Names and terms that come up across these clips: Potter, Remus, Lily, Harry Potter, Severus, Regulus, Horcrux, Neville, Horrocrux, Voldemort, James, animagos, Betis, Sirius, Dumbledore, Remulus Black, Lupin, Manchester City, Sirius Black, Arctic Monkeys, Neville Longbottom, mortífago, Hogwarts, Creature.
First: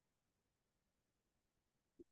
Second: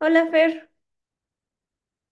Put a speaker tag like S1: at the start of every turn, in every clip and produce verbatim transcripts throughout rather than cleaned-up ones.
S1: Hola, Fer.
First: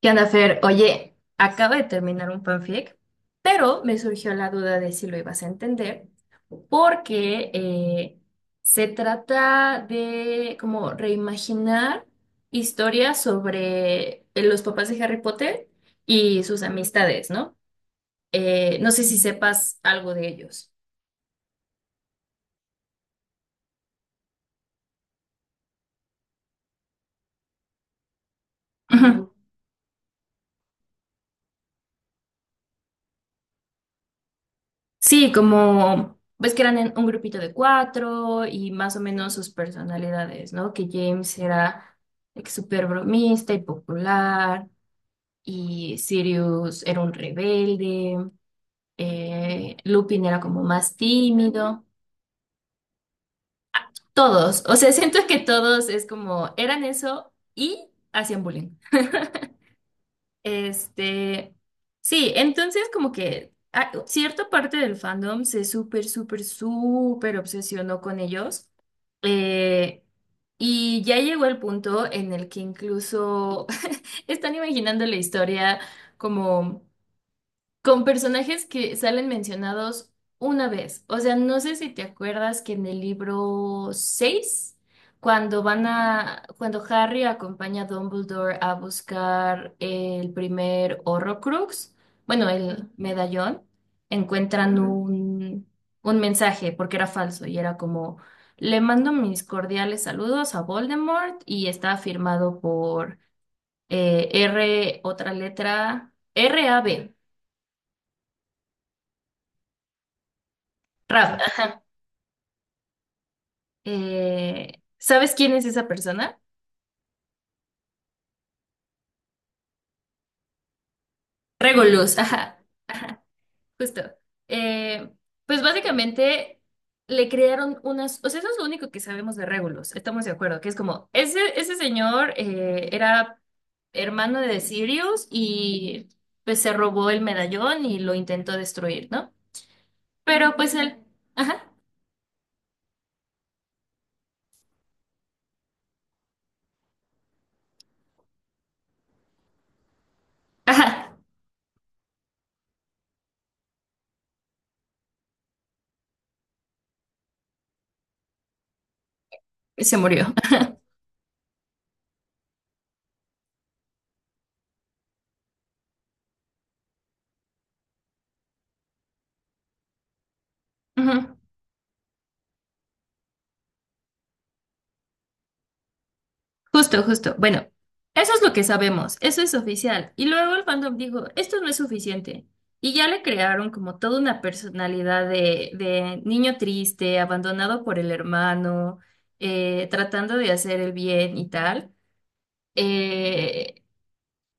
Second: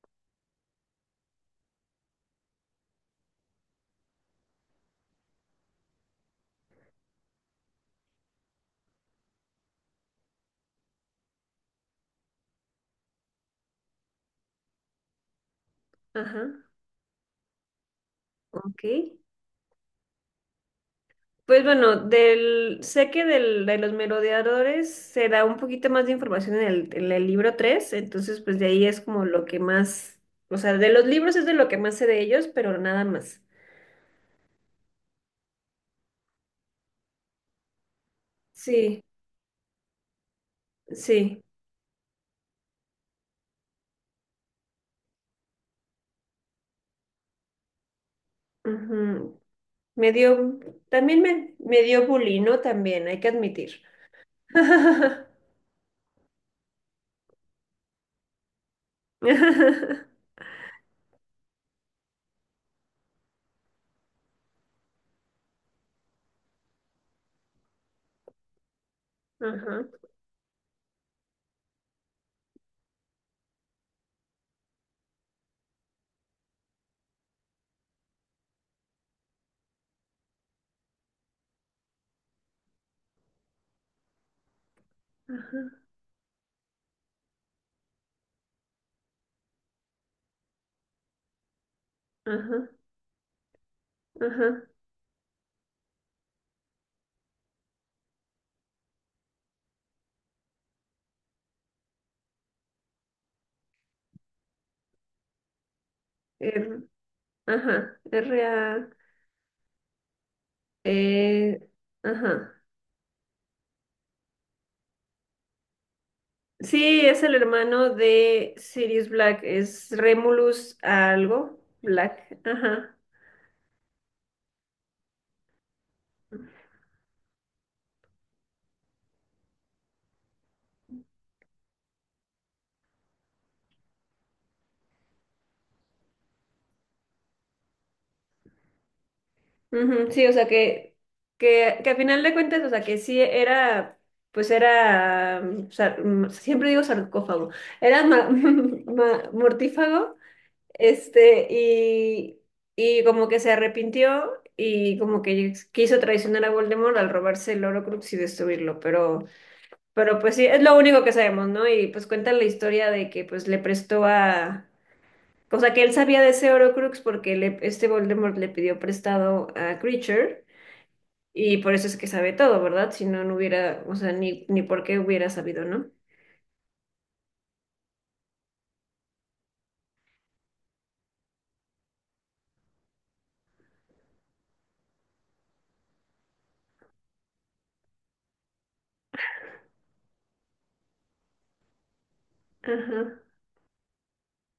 S2: ¿Qué onda, Fer? Oye, acabo de terminar un fanfic, pero me surgió la duda de si lo ibas a entender, porque eh, se trata de como reimaginar historias sobre eh, los papás de Harry Potter
S1: Ajá,
S2: y sus amistades, ¿no? Eh,
S1: ok.
S2: no sé si sepas algo de ellos.
S1: Pues bueno, del, sé que del, de los merodeadores se da un poquito más de información en el, en el libro tres, entonces pues de ahí es como
S2: Ujú.
S1: lo que más, o sea, de los libros es de lo que más sé de ellos, pero nada más.
S2: Sí, como ves que eran en un grupito de cuatro y más o
S1: Sí,
S2: menos sus personalidades, ¿no? Que James
S1: sí,
S2: era like, súper bromista y popular, y Sirius era un rebelde,
S1: ujú.
S2: eh,
S1: Me
S2: Lupin era
S1: dio,
S2: como más
S1: también me, me
S2: tímido.
S1: dio bullying, ¿no? También, hay que admitir.
S2: Todos, o sea, siento que todos es como eran eso y hacían bullying. Este, sí, entonces como que ah, cierta parte del fandom se súper, súper, súper obsesionó con ellos.
S1: Ajá,
S2: Eh, y ya llegó el punto en el que incluso están imaginando la historia como con personajes que salen mencionados una vez. O sea, no sé si te acuerdas que en el libro seis,
S1: ajá,
S2: cuando van a, cuando Harry acompaña a Dumbledore a buscar el primer Horrocrux, bueno,
S1: ajá,
S2: el medallón,
S1: ajá.
S2: encuentran Ujú. Un, un mensaje porque era falso y era como, le mando mis cordiales saludos a Voldemort y está firmado por eh, R, otra letra, R
S1: R,
S2: RAB.
S1: ajá, R-A.
S2: Rab,
S1: Eh, ajá.
S2: Eh, ¿sabes quién es esa persona?
S1: Sí, es el hermano de Sirius Black, es Remulus algo,
S2: Regulus,
S1: Black,
S2: ajá,
S1: ajá.
S2: ajá, justo. Eh, pues básicamente le crearon unas, o sea, eso es lo único que sabemos de Regulus, estamos de acuerdo, que es como, ese, ese señor eh, era hermano de Sirius y pues se robó el medallón y lo intentó destruir, ¿no?
S1: Ujú, sí, o sea
S2: Pero pues
S1: que,
S2: él, ajá,
S1: que, que a final de cuentas, o sea que sí era, pues era, mm, sar- mm, siempre digo sarcófago, era ma- ma- mortífago,
S2: ajá,
S1: este, y, y como que se arrepintió y como que quiso traicionar a Voldemort al robarse el Horcrux y destruirlo, pero...
S2: se
S1: Pero
S2: murió.
S1: pues sí, es lo único que sabemos, ¿no? Y pues cuentan la historia de que pues le prestó a... O sea, que él sabía de ese Horcrux porque le- este Voldemort le pidió prestado a Creature
S2: Ujú.
S1: y por eso es que sabe todo, ¿verdad? Si no, no hubiera, o sea, ni, ni por qué hubiera sabido, ¿no?
S2: Justo, justo. Bueno, eso es lo que sabemos, eso es oficial. Y luego el fandom dijo, esto no es suficiente. Y ya le crearon como toda una personalidad de, de niño triste, abandonado por el hermano, eh, tratando de hacer el bien y tal.
S1: Ajá.
S2: Eh,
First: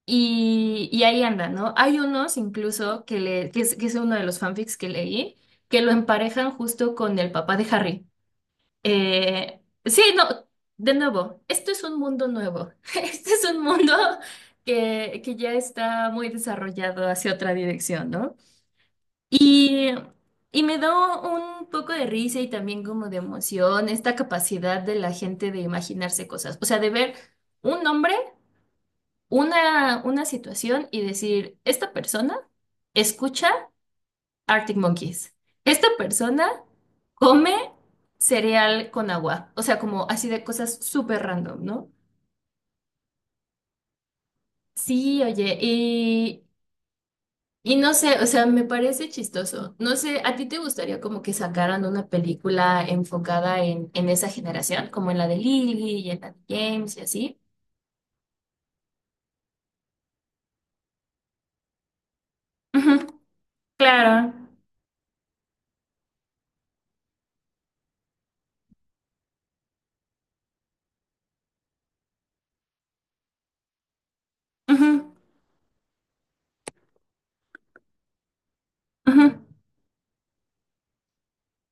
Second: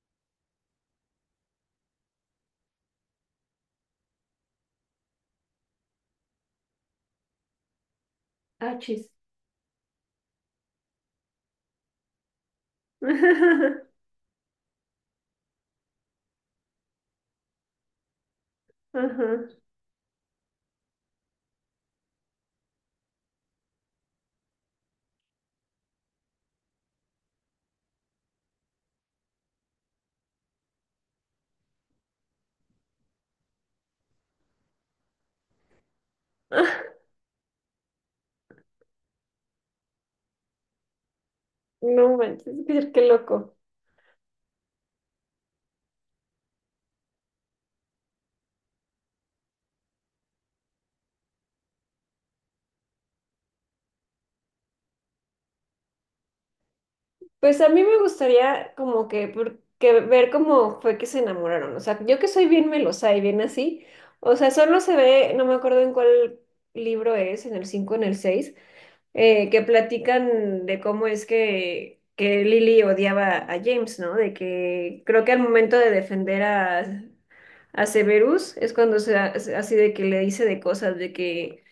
S2: y, y ahí anda, ¿no? Hay unos incluso que, le, que es, que es uno de los fanfics que leí, que lo emparejan justo con el papá de Harry.
S1: Ah, chis.
S2: Eh, sí, no, de nuevo, esto es un mundo nuevo. Este es un mundo que, que ya está muy desarrollado hacia otra dirección, ¿no?
S1: Ajá.
S2: Y, y me da un poco de risa y también como de emoción esta capacidad de la gente de imaginarse cosas. O sea, de ver un nombre, una, una situación y decir, esta persona escucha. Arctic Monkeys. Esta persona
S1: Ah,
S2: come cereal con agua, o sea, como así de cosas súper random, ¿no?
S1: no manches, qué qué loco.
S2: Sí, oye, y, y no sé, o sea, me parece chistoso. No sé, ¿a ti te gustaría como que sacaran una película enfocada en, en esa generación, como en la de Lily y en la de James y así?
S1: Pues a mí me gustaría como que, por- que ver cómo fue que se enamoraron. O sea, yo que soy bien
S2: Ujú,
S1: melosa y bien así.
S2: claro.
S1: O sea, solo se ve, no me acuerdo en cuál libro es, en el cinco, en el seis, eh, que platican de cómo es que, que Lily odiaba a James, ¿no? De que
S2: Ujú,
S1: creo que al momento de defender a, a Severus, es cuando se,
S2: ujú,
S1: ha- se- así de que le dice de cosas, de que,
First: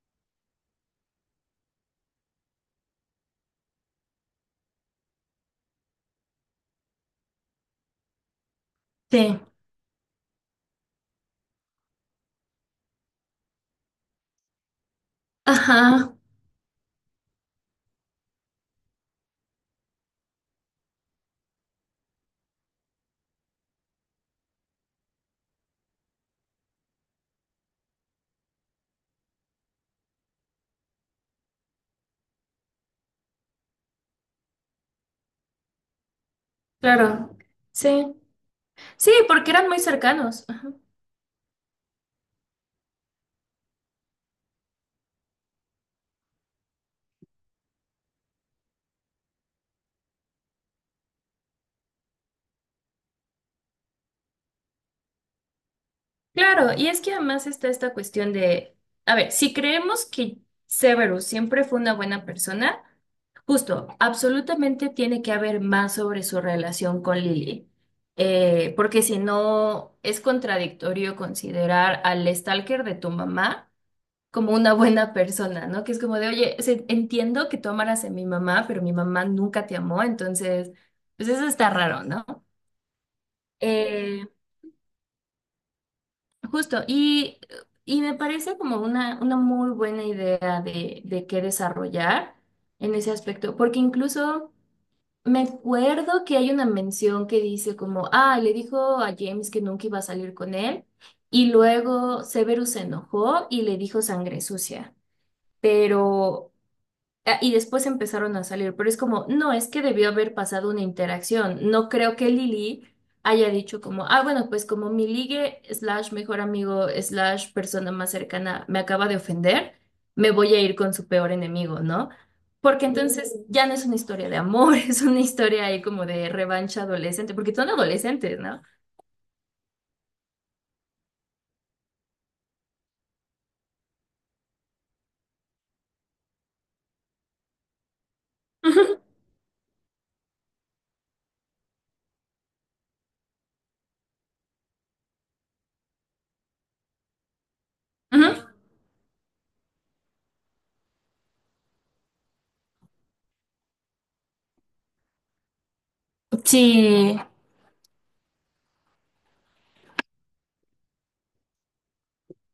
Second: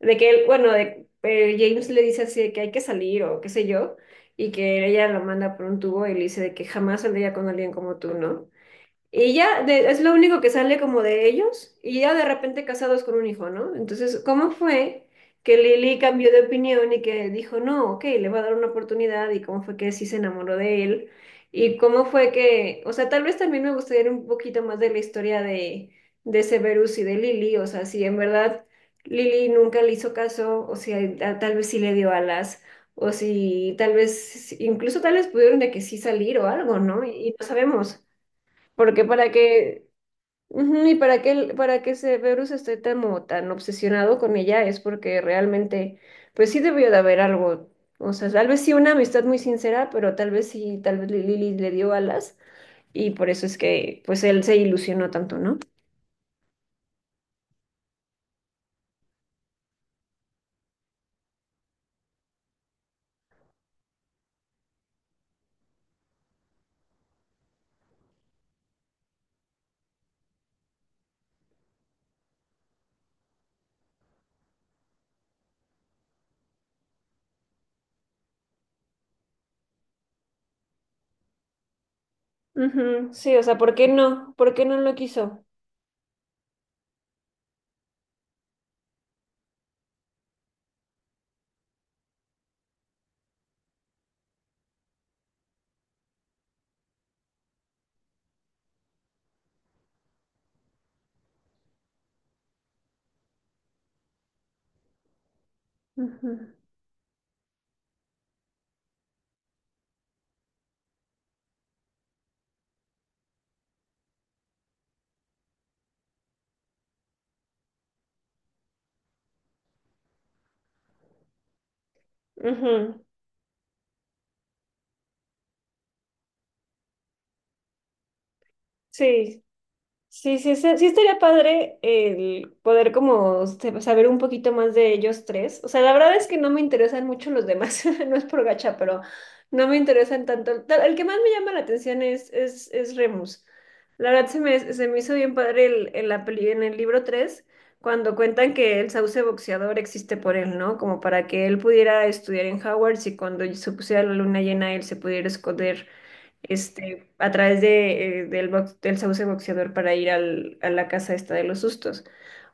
S1: de que él, bueno, de- eh, James le dice así de que hay que salir o qué sé yo, y que ella lo manda por un tubo y le dice de que jamás saldría con alguien como tú, ¿no? Y
S2: sí.
S1: ya de- es lo único que sale como de ellos y ya de repente casados con un hijo, ¿no? Entonces, ¿cómo fue que Lily
S2: Ajá,
S1: cambió de opinión y que dijo, no, ok, le va a dar una oportunidad y cómo fue que sí se enamoró de él? Y cómo fue que, o sea, tal vez también me gustaría un poquito más de la historia de, de Severus y de Lily, o sea, si en verdad Lily nunca le hizo caso, o si a- tal vez sí le dio alas. O si tal vez, incluso tal vez pudieron de que sí salir o algo, ¿no? y y
S2: claro.
S1: no sabemos.
S2: Sí.
S1: Porque
S2: Sí,
S1: para
S2: porque eran muy
S1: que,
S2: cercanos.
S1: Ujú, y para que, el- para que Severus esté tan, como tan obsesionado con ella es porque realmente, pues sí debió de haber algo, o sea, tal vez sí una amistad muy sincera, pero tal vez sí, tal vez Lily le dio alas y por eso es que, pues él se ilusionó tanto, ¿no?
S2: Claro, y es que además está esta cuestión de, a ver, si creemos que Severus siempre fue una buena persona, justo, absolutamente tiene que haber más sobre su relación con Lily. Eh, porque si no, es contradictorio considerar al stalker de tu mamá como una buena persona, ¿no? Que es como de, oye, se- entiendo que tú amaras a mi mamá, pero mi mamá nunca te amó, entonces, pues eso está raro, ¿no?
S1: Ujú, sí, o sea, ¿por qué
S2: Eh,
S1: no? ¿Por qué no lo quiso?
S2: Justo, y, y me parece como una, una muy buena idea de, de qué desarrollar en ese aspecto, porque incluso me acuerdo que hay una mención que dice como, ah, le dijo a James que nunca iba a salir con él, y luego Severus se enojó y le dijo sangre sucia,
S1: Ujú,
S2: pero ah, y después empezaron a salir, pero es como, no, es que debió haber pasado una interacción. No creo que Lili haya dicho como, ah, bueno, pues como mi ligue slash mejor amigo slash persona más cercana me acaba de ofender, me voy a ir con su peor enemigo, ¿no? Porque
S1: ujú,
S2: entonces Mm. ya no es una historia de amor, es una historia ahí como de revancha adolescente, porque son adolescentes, ¿no?
S1: sí, sí, sí, sí, sí estaría padre el poder como se- saber un poquito más de ellos tres. O sea, la verdad es que no me interesan mucho los demás, no es por gacha,
S2: Ujú,
S1: pero no me interesan tanto. El el que más me llama la atención es, es, es, Remus. La verdad se me, se me hizo bien padre el, en la peli- en el libro tres cuando
S2: ujú.
S1: cuentan que el sauce boxeador existe por él, ¿no? Como para que él pudiera estudiar en Hogwarts y cuando se pusiera la luna llena él se pudiera esconder este,
S2: Sí,
S1: a través de, eh, del, box- del sauce boxeador para ir al, a la casa esta de los sustos.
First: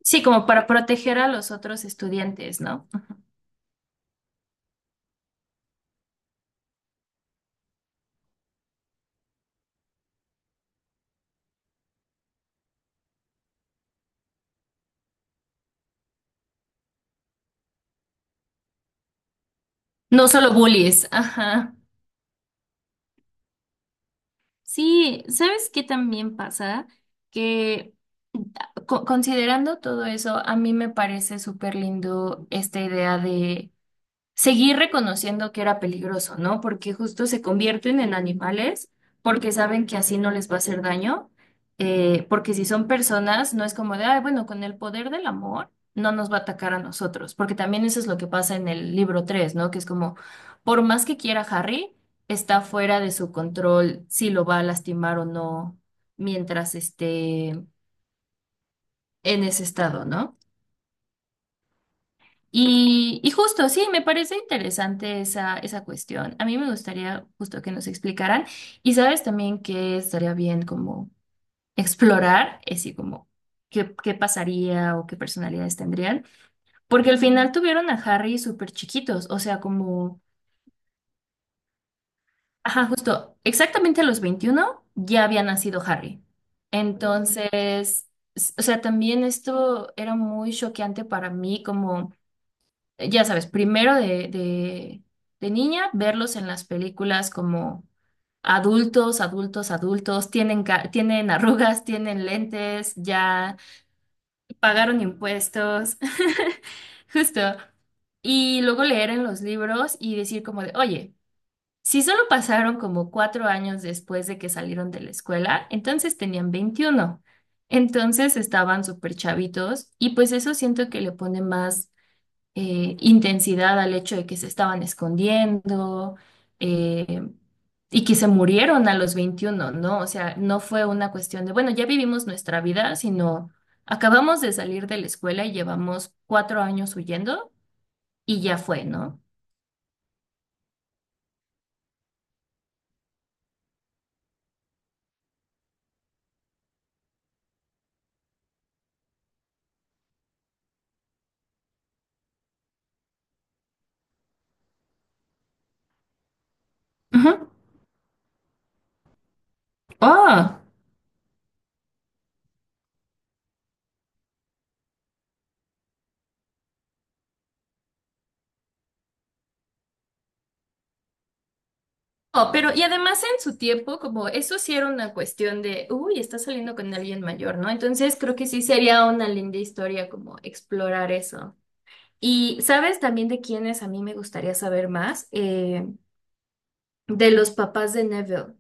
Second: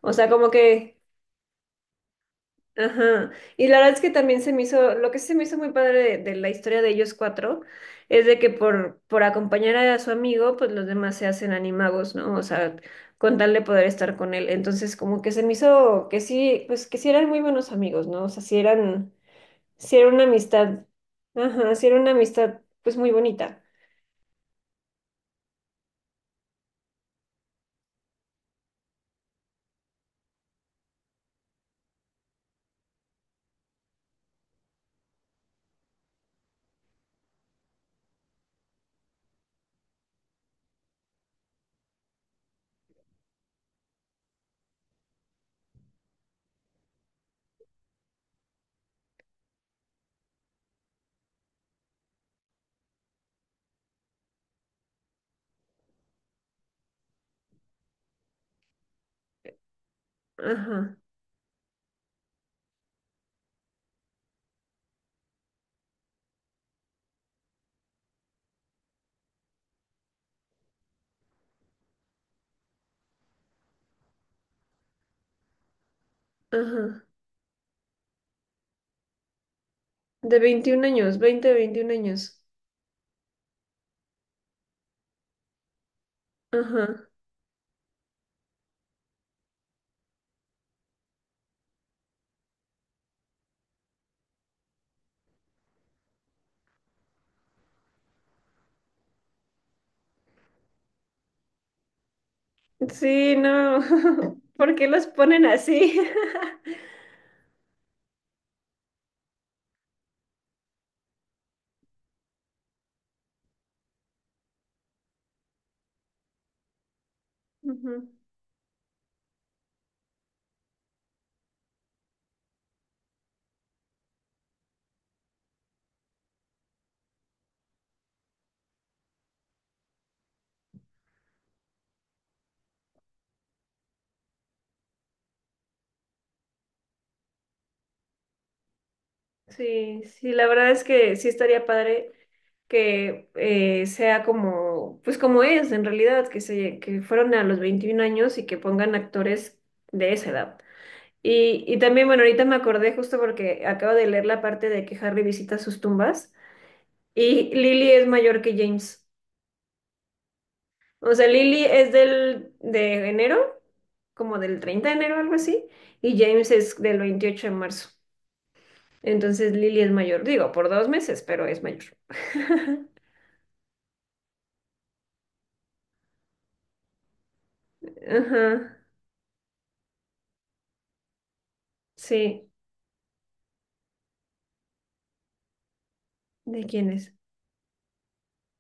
S1: O
S2: sí,
S1: sea,
S2: como
S1: como
S2: para
S1: que,
S2: proteger a los otros estudiantes, ¿no?
S1: ajá. Y la verdad es que también se me hizo, lo que sí se me hizo muy padre de, de la historia de ellos cuatro es de que por, por acompañar a su amigo, pues los demás se hacen animagos, ¿no? O sea, con tal de poder estar con él. Entonces, como que se me hizo que sí, pues que sí eran muy buenos amigos, ¿no? O sea, sí eran, sí era una
S2: No solo
S1: amistad,
S2: bullies,
S1: ajá,
S2: ajá.
S1: sí era una amistad, pues muy bonita.
S2: Sí, ¿sabes qué también pasa? Que ah, co- considerando todo eso, a mí me parece súper lindo esta idea seguir reconociendo que era peligroso, ¿no? Porque justo se convierten en animales porque saben que así no les va a hacer daño, eh, porque si son personas, no es como de, ay, bueno, con el poder del amor no nos va a atacar a nosotros, porque también eso es lo que pasa en el libro tres, ¿no? Que es como, por más que quiera Harry, está fuera de su control si lo va a lastimar o no mientras esté en ese estado, ¿no?
S1: Ajá,
S2: Y, y justo, sí, me parece interesante esa, esa cuestión. A mí me gustaría justo que nos explicaran. Y sabes también que estaría bien como explorar, así como qué, qué pasaría o qué personalidades tendrían,
S1: ajá.
S2: porque al final tuvieron a Harry súper chiquitos, o sea, como,
S1: De veintiún años, veinte veintiún años.
S2: ajá, justo, exactamente a los veintiuno ya había nacido Harry.
S1: Ajá.
S2: Entonces, s- o sea, también esto era muy choqueante para mí como... eh, ya sabes, primero de, de, de niña, verlos en las películas como adultos, adultos, adultos, tienen, ca- tienen arrugas, tienen lentes,
S1: Sí,
S2: ya
S1: no. ¿Por qué
S2: pagaron
S1: los ponen así?
S2: impuestos, justo. Y luego leer en los libros y decir como de, oye, si solo pasaron como cuatro años después de que salieron de la escuela, entonces tenían veintiuno.
S1: Ujú.
S2: Entonces estaban súper chavitos y pues eso siento que le pone más eh, intensidad al hecho de que se estaban escondiendo eh, y que se murieron a los veintiuno, ¿no? O sea, no fue una cuestión de, bueno, ya vivimos nuestra vida, sino acabamos de salir de la escuela y llevamos cuatro años huyendo y ya fue, ¿no?
S1: Sí, sí, la verdad es que sí estaría padre que eh, sea como, pues como es en realidad, que se, que fueron a los veintiún años y que pongan actores de esa edad. Y, y también, bueno, ahorita me acordé justo porque acabo de leer la parte de que Harry visita sus tumbas y
S2: Ujú.
S1: Lily es mayor que James.
S2: Oh.
S1: O sea, Lily es del de enero, como del treinta de enero, algo así, y James es del veintiocho de marzo. Entonces Lily es mayor, digo, por dos meses, pero es mayor.
S2: Oh, pero y además en su tiempo, como eso sí era una cuestión de, uy, está saliendo con alguien mayor, ¿no? Entonces creo que sí
S1: Ajá,
S2: sería una linda historia como explorar eso.
S1: sí.
S2: Y sabes también de quiénes a mí me gustaría saber más. Eh,
S1: ¿De quién es?
S2: de los papás de Neville.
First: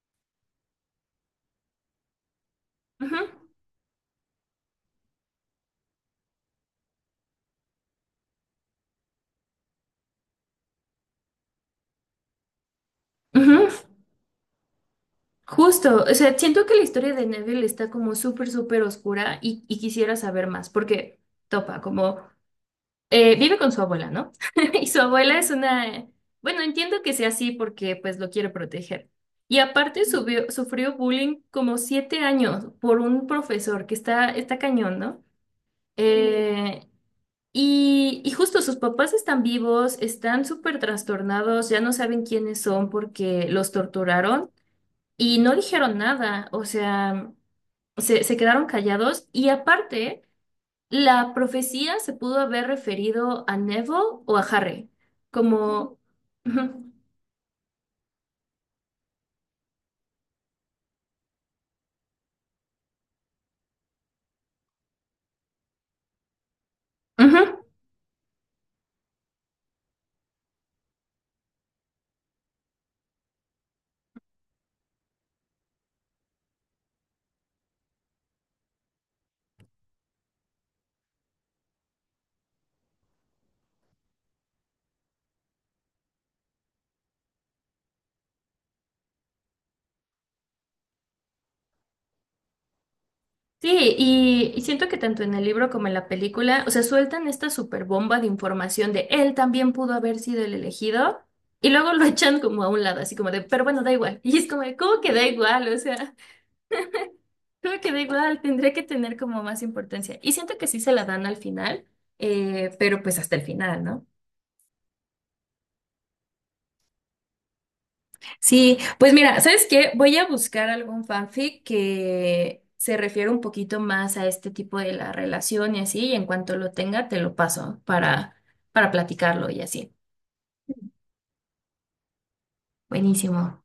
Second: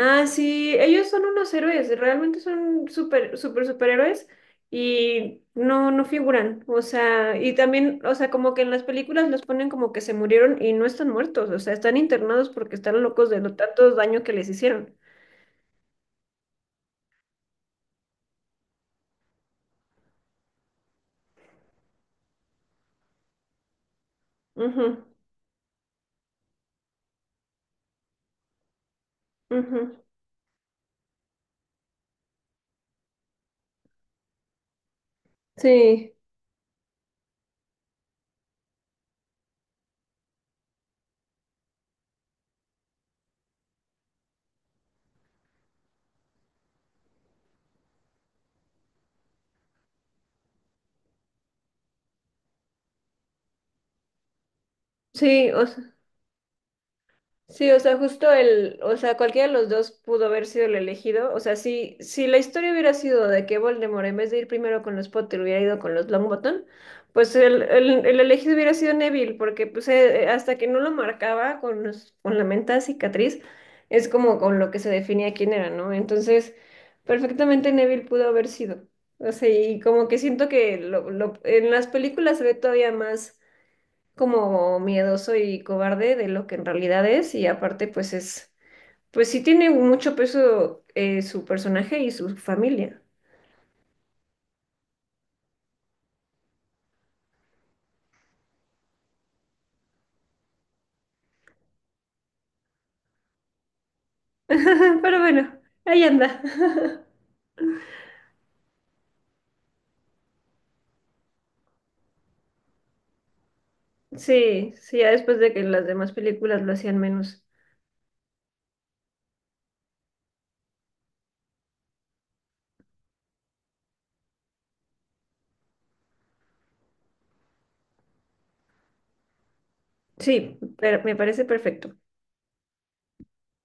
S1: Ah, sí, ellos son unos héroes, realmente son
S2: Ujú,
S1: super, super, superhéroes y no, no figuran. O sea, y también, o sea, como que en las películas los ponen como que se murieron y no están muertos, o sea, están internados porque están locos de lo
S2: ujú,
S1: tantos daño que les hicieron.
S2: justo, o sea, siento que la historia de Neville está como súper, súper oscura y, y quisiera saber más, porque topa, como eh, vive con su abuela, ¿no? Y
S1: Ujú.
S2: su abuela es una, bueno, entiendo que sea así porque pues lo quiere proteger. Y
S1: Ujú.
S2: aparte subió- sufrió bullying como siete años por un profesor que está, está cañón, ¿no? Mm.
S1: Sí,
S2: Eh, Y, y justo sus papás están vivos, están súper trastornados, ya no saben quiénes son porque los torturaron y no dijeron nada, o sea, se, se quedaron callados y aparte, la profecía se pudo haber referido a Neville o a Harry,
S1: sí, o sea,
S2: como... Ujú,
S1: sí, o sea, justo el, o sea, cualquiera de los dos pudo haber sido el elegido. O sea, si, si la historia hubiera sido de que Voldemort, en vez de ir primero con los Potter, hubiera ido con los Longbottom, pues
S2: ujú.
S1: el, el, el elegido hubiera sido Neville, porque pues eh, eh, hasta que no lo marcaba con, los- con la menta cicatriz, es como con lo que se definía quién era, ¿no? Entonces, perfectamente Neville pudo haber sido. O sea, y como que siento que lo, lo- en las películas se ve todavía más como miedoso y cobarde de lo que en realidad es y aparte pues es, pues sí tiene mucho peso eh, su personaje y su familia.
S2: Sí, y, y siento que tanto en el libro como en la película, o sea, sueltan esta super bomba de información de él también pudo haber sido el elegido, y luego lo echan como a un lado, así como de, pero bueno, da igual. Y es como de, ¿cómo que
S1: Pero
S2: da
S1: bueno,
S2: igual? O
S1: ahí
S2: sea,
S1: anda.
S2: ¿cómo que da igual? Tendría que tener como más importancia. Y siento que sí se la dan al final, eh, pero pues hasta el final, ¿no?
S1: Sí, sí, ya después de que las demás películas lo hacían menos.
S2: Sí, pues mira, ¿sabes qué? Voy a buscar algún fanfic que se refiere un poquito más a este tipo de la relación y así, y en cuanto lo tenga, te lo paso para, para platicarlo y así.
S1: Sí, pero me parece perfecto.
S2: Buenísimo.